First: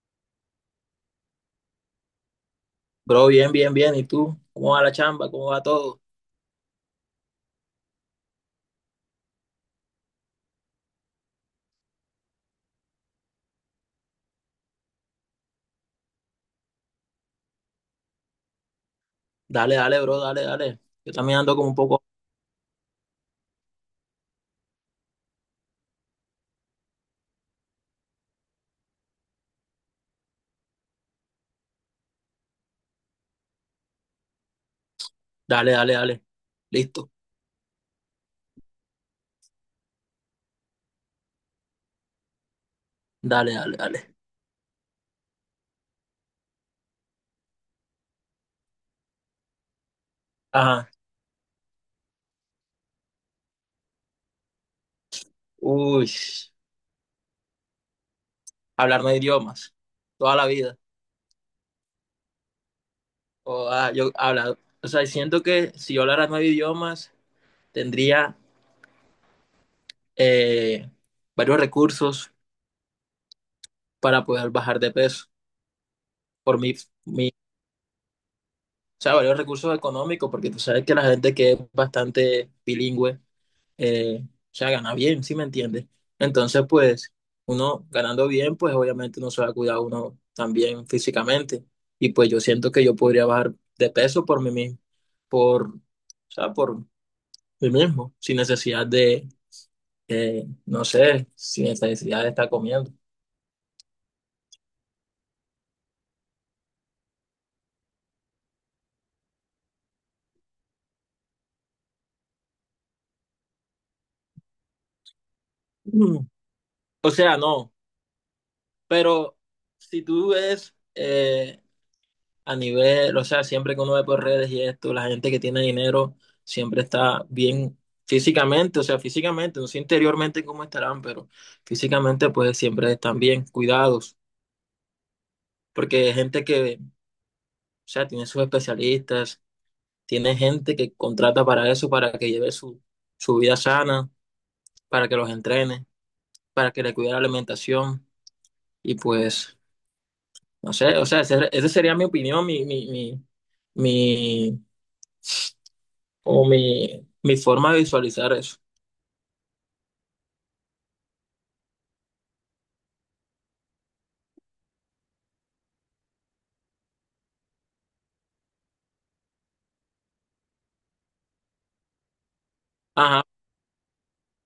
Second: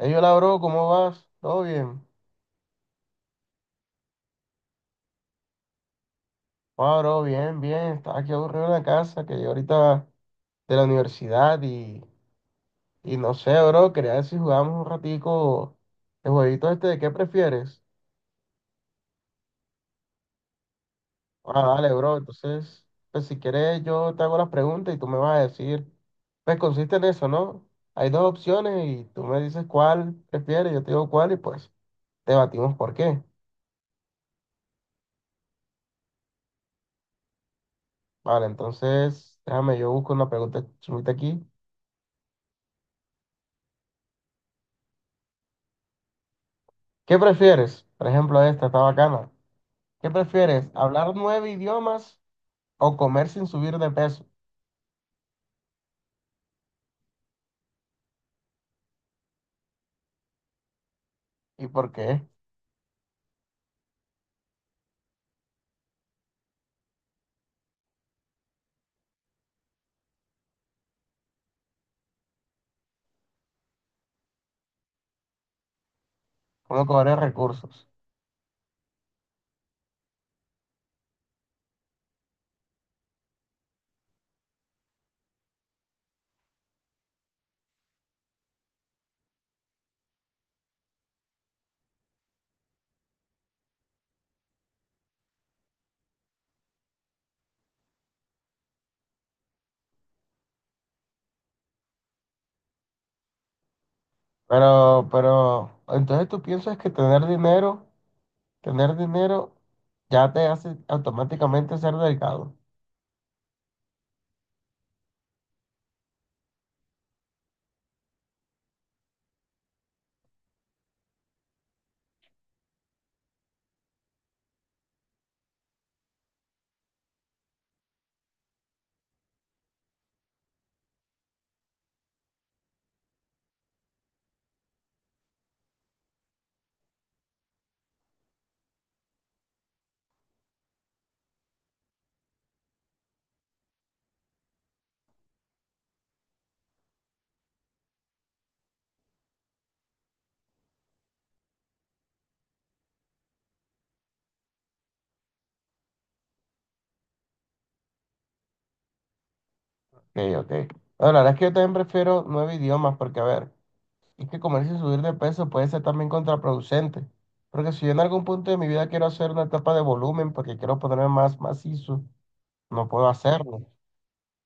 Ey, hola, bro, ¿cómo vas? ¿Todo bien? Bro, bien, bien, bien. ¿Y tú? ¿Cómo va la chamba? ¿Cómo va todo? Ah, bro, bien, bien. Estaba aquí aburrido en la casa, que yo ahorita de la universidad y no sé, bro, quería ver si jugamos un ratico el jueguito este de qué prefieres. Dale, dale, bro, dale, dale. Yo también ando como Ah, un dale, poco. bro, entonces, pues si quieres yo te hago las preguntas y tú me vas a decir, pues consiste en eso, ¿no? Hay dos opciones y tú me dices cuál prefieres, yo te digo cuál y pues debatimos por qué. Dale, dale, dale. Listo. Vale, entonces, déjame, yo busco una pregunta chulita aquí. Dale, dale, dale. ¿Qué prefieres? Por ejemplo, esta está bacana. ¿Qué prefieres? Ajá. ¿Hablar nueve idiomas o comer sin subir de peso? Uy, hablar nueve idiomas. Toda la vida. ¿Y por qué? O, ah, o sea, siento que si yo hablara nueve idiomas, tendría eh, varios recursos para poder bajar de peso. Por mi, ¿Cómo cobrar mi, o recursos? sea, varios recursos económicos, porque tú sabes que la gente que es bastante bilingüe o sea, gana bien, ¿sí me entiendes? Entonces, pues, uno ganando bien, pues obviamente uno se va a cuidar uno también físicamente. Y pues yo siento que yo podría bajar de peso por mí mismo, o sea, por mí mismo, sin necesidad de, no sé, sin necesidad de estar comiendo. Entonces tú piensas que tener dinero ya te hace automáticamente ser delgado. Mm, O sea, no, pero si tú ves, a nivel, o sea, siempre que uno ve por redes y esto, la gente que tiene dinero siempre está bien físicamente, o sea, físicamente, no sé interiormente cómo estarán, pero físicamente pues siempre están bien cuidados, porque hay gente que, o sea, tiene sus especialistas, tiene gente que contrata para eso, para que lleve su, su vida sana, para que los entrene, para que le cuide la alimentación y pues, no sé, o sea, esa sería mi opinión, mi mi forma de visualizar eso. Ok, ok. Bueno, la verdad es que yo también prefiero nueve idiomas porque, a ver, es que comer sin subir de peso puede ser también contraproducente. Porque si yo en algún punto de mi vida quiero hacer una etapa de volumen porque quiero ponerme más macizo, no puedo Ajá, hacerlo.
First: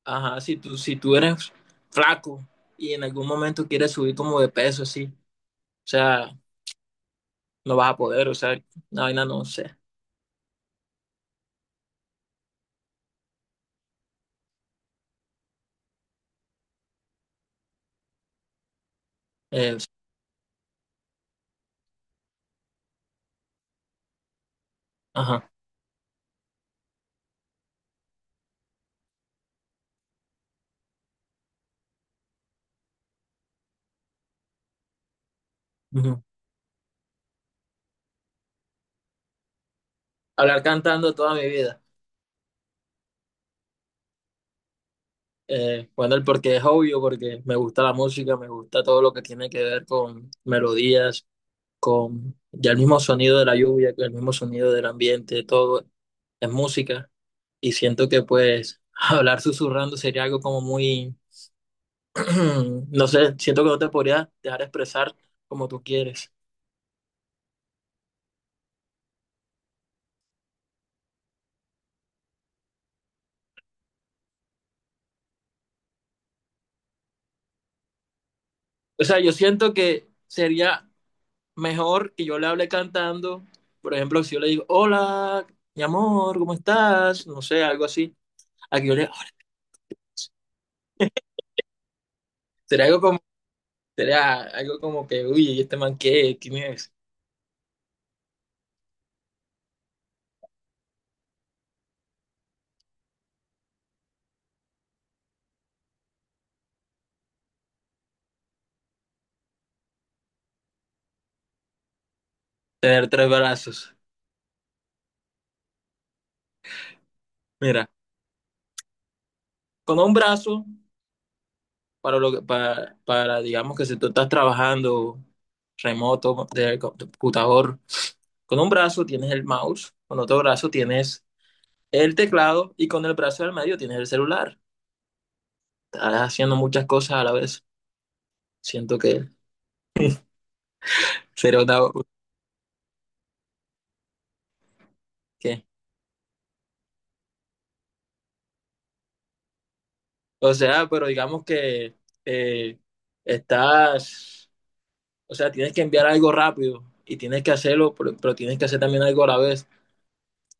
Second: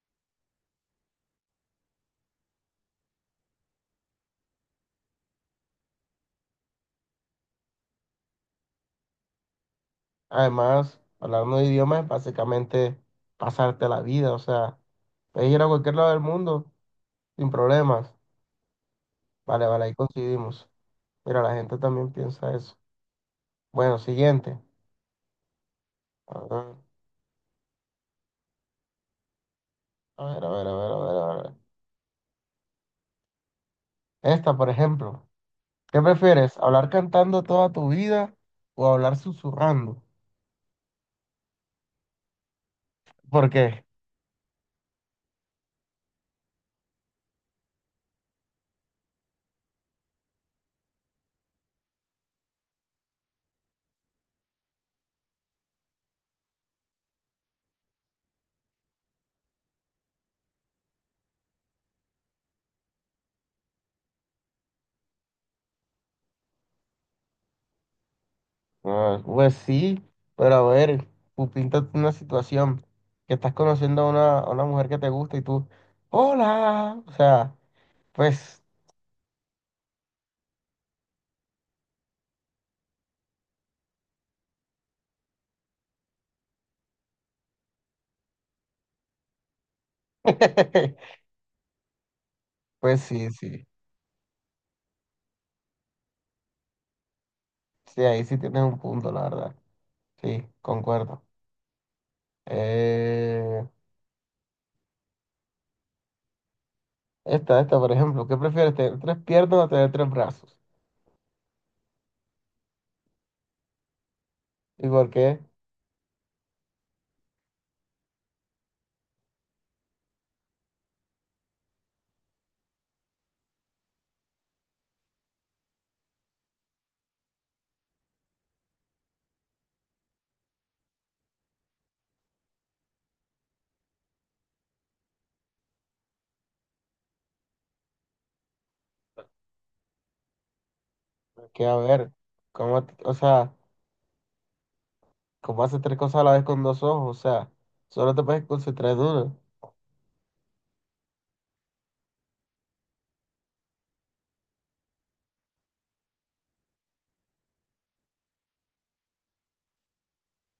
ajá, si tú eres flaco y en algún momento quieres subir como de peso, así, o sea, no vas a poder, o sea, una vaina no sé. Además, hablando de idiomas es básicamente pasarte la vida. O sea, puedes ir a cualquier lado del mundo sin problemas. Vale, Eh, vale, ahí coincidimos. Mira, la gente también piensa eso. Bueno, siguiente. ajá. A ver, a ver, a ver, a ver, a ver, a ver. Esta, por ejemplo. ¿Qué Ujú. prefieres? ¿Hablar cantando toda tu vida o hablar susurrando? Hablar cantando toda mi vida. ¿Por qué? Bueno, el porque es obvio, porque me gusta la música, me gusta todo lo que tiene que ver con melodías, con ya el mismo sonido de la lluvia, el mismo sonido del ambiente, todo es música. Y siento que pues hablar susurrando sería algo como muy no sé, siento que no te podría dejar expresar como tú quieres. Ah, pues sí, pero a ver, tú píntate una situación que estás conociendo a una mujer que te gusta y tú, hola, o sea, pues, O sea, yo siento que sería mejor que yo le hable cantando. Por ejemplo, si yo le digo, hola, mi amor, ¿cómo estás? No sé, algo así. A que yo le, sería pues algo como, sí, sí, sería algo como que, uy, ¿y este man qué? ¿Quién es? sí, ahí sí tienes un punto, la verdad, sí, concuerdo. Eh, esta, por ejemplo, ¿qué prefieres, tener tres piernas o tener tres brazos? Tener tres brazos. ¿Y por qué? Mira, con un brazo, para lo que, para, digamos que si tú estás trabajando remoto, de computador. Con un brazo tienes el mouse, con otro brazo tienes el teclado y con el brazo del medio tienes el celular. Estás haciendo muchas cosas a la vez. Siento sería Porque, a otra- ver, ¿ o sea, ¿cómo que, haces tres cosas a la vez con dos ojos? O sea, solo te puedes concentrar en uno. o sea, pero digamos que eh, estás, o sea, tienes que enviar algo rápido y tienes que hacerlo, pero tienes que hacer también algo a la vez.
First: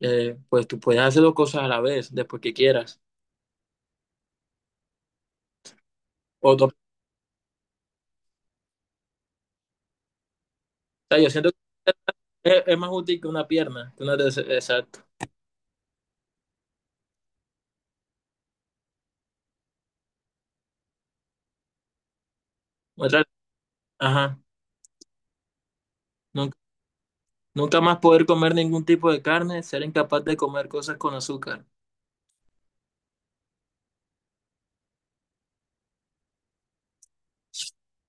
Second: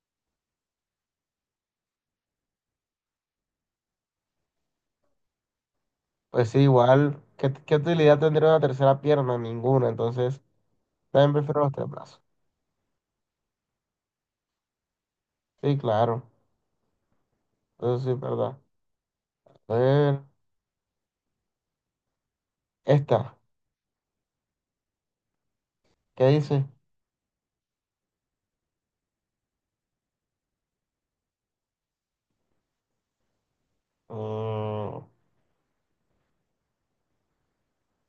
Pues tú puedes hacer dos cosas a la vez, después que quieras. Pues sí, O igual, ¿qué utilidad tendría una tercera pierna? Ninguna, entonces sea, yo también siento prefiero los tres que brazos. es más útil que una pierna, que una de- exacto. Sí, claro, eso sí es verdad. A ver, Otra- esta, ajá. ¿qué No, dice? nunca más poder comer ningún tipo de carne, ser incapaz de comer cosas con azúcar. Mm,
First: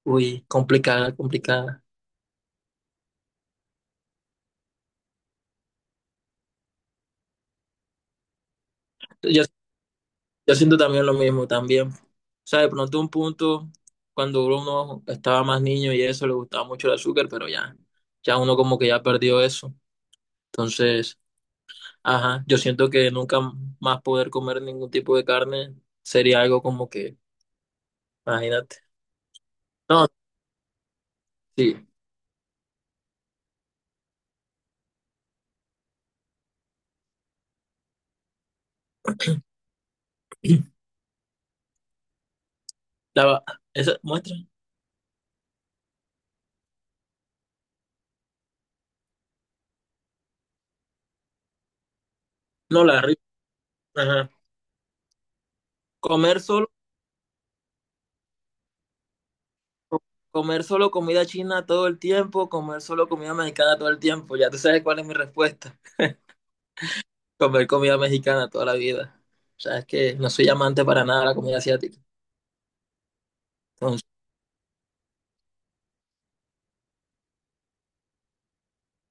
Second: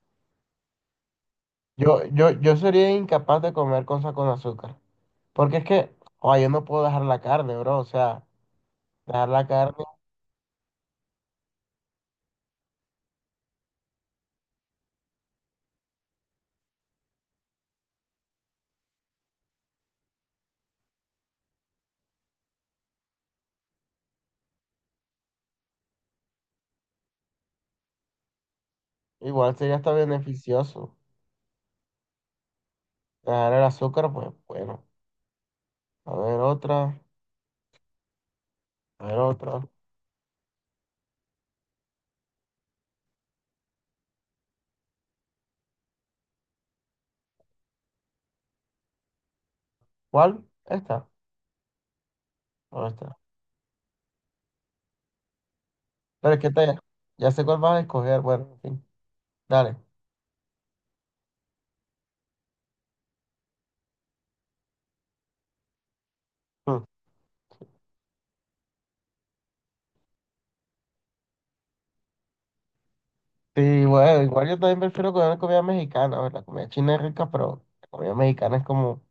Uy, complicada, complicada. yo sería incapaz de comer cosas con azúcar, porque es que, oh, yo no puedo dejar la carne, bro. O sea, dejar Yo, la carne yo siento también lo mismo, también. O sea, de pronto un punto, cuando uno estaba más niño y eso, le gustaba mucho el azúcar, pero ya uno como que ya perdió eso. Entonces, ajá, yo siento que nunca más poder comer ningún tipo de carne sería algo como que, imagínate. igual sería hasta No, beneficioso. sí. Dejar el azúcar, pues bueno, a ver otra, a ver otra. La, va- esa muestra. ¿Cuál? Esta, No, o la esta. rica. Ajá. Pero es Comer que te, solo ya sé cuál vas a escoger, bueno, en fin. Dale. co- Comer solo comida china todo el tiempo, comer solo comida mexicana todo el tiempo. Ya tú sabes cuál es mi respuesta. Mm. Comer comida mexicana toda la vida. O sea, es que no soy amante para nada de la comida asiática. Sí, Entonces, bueno, igual yo también prefiero comer comida mexicana a la comida china. Es rica, pero la comida mexicana es como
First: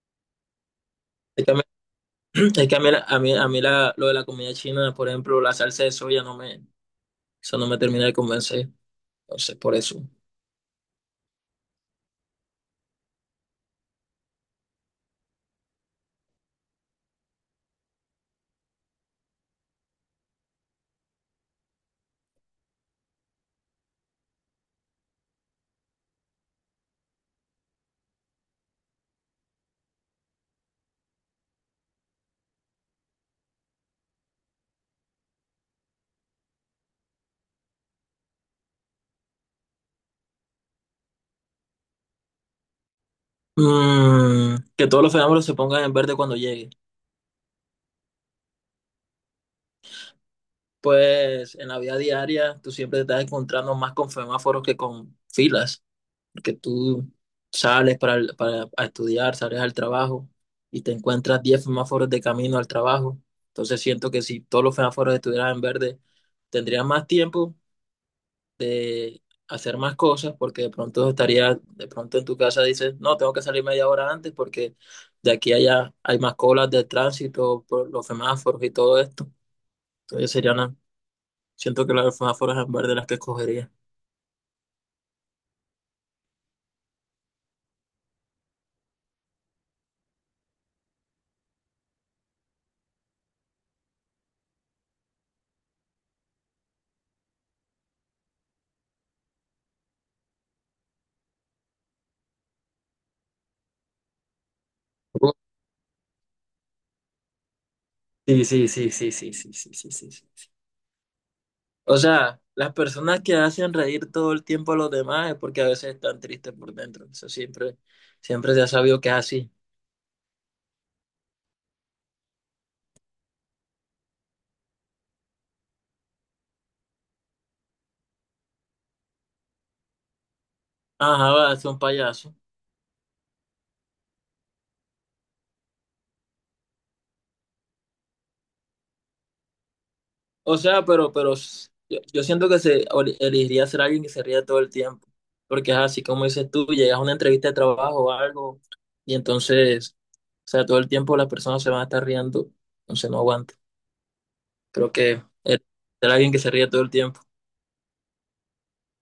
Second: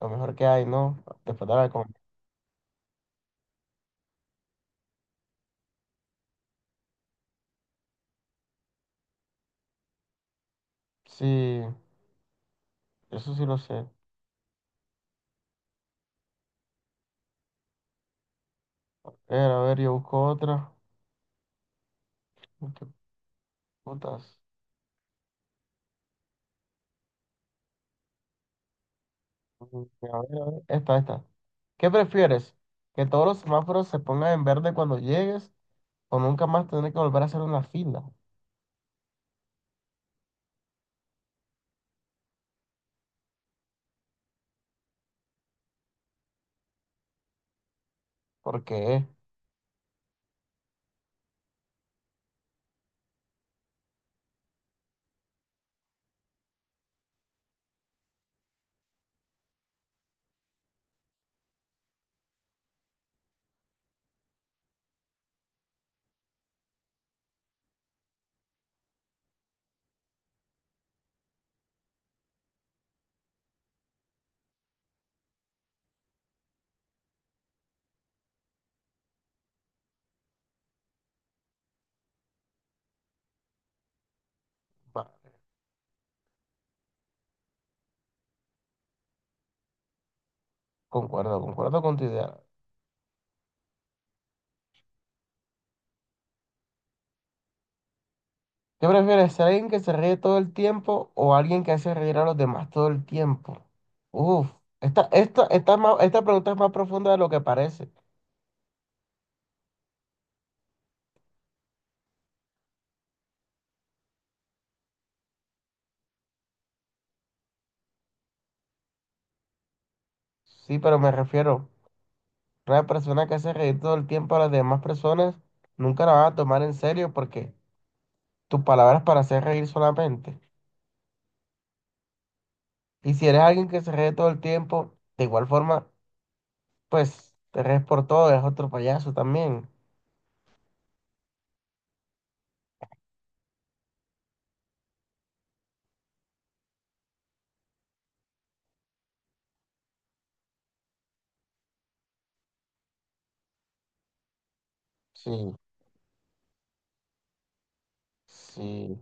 lo mejor que hay, ¿no? es Después que de a mí, la comida. es que a mí, a mí, lo de la comida china, por ejemplo, la salsa de soya eso no me termina de convencer. Entonces, por eso. Sí, eso sí lo sé. A ver, yo busco otra. ¿Qué putas? Mm, a ver, esta, ¿Qué prefieres? ¿Que todos los semáforos se pongan en verde cuando llegues o nunca más tener que volver a hacer una fila? Que todos los fenómenos se pongan en verde cuando llegue. Porque, Pues en la vida diaria tú siempre te estás encontrando más con semáforos que con filas. Porque tú sales para a estudiar, sales al trabajo y te encuentras 10 semáforos de camino al trabajo. Entonces siento que si todos los semáforos estuvieran en verde, tendrías más tiempo de hacer más cosas porque de pronto estarías, de pronto en tu casa dices, no, tengo que salir media hora antes porque de aquí a allá hay más colas de tránsito por los semáforos y todo esto. Entonces siento que las semáforos en verde las que escogería. concuerdo con tu idea. ¿Qué prefieres, ser alguien que se ríe todo el tiempo o alguien que hace reír a los demás todo el tiempo? Uf, Uh, esta pregunta es más profunda de lo que parece. Sí, sí, sí, sí, sí, sí, sí, sí, sí. O sea, las personas que hacen reír todo el tiempo a los demás es porque a veces están tristes por dentro. Eso siempre, siempre se ha sabido que es así. Sí, pero me refiero, una persona que hace reír todo el tiempo a las demás personas, nunca la van a tomar en serio porque tus palabras para hacer reír solamente. Ajá, va, es un payaso. Y si eres alguien que se ríe todo el tiempo, de igual forma, pues te ríes por todo, eres otro payaso también. O sea, pero yo siento que elegiría ser alguien que se ría todo el tiempo. Porque es así como dices tú, llegas a una entrevista de trabajo o algo, y entonces, o sea, todo el tiempo las personas se van a estar riendo, entonces no aguanta. Creo que Sí, eh, ser alguien que se ríe todo el tiempo. sí.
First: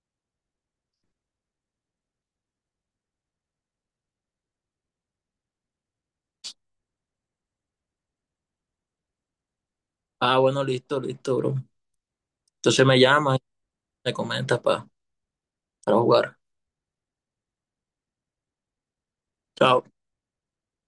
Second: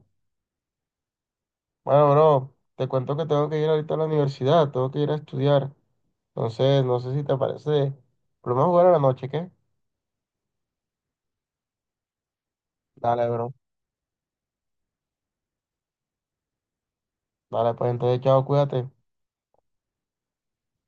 Bueno, bro, te cuento que tengo que ir ahorita a la universidad, tengo que ir a estudiar. Entonces, no sé si te parece. Pero vamos a jugar a la noche, ¿qué? Ah, bueno, listo, listo, bro. Entonces me Dale, llamas bro. me comentas para jugar. Dale, pues entonces, chao, cuídate. Chao.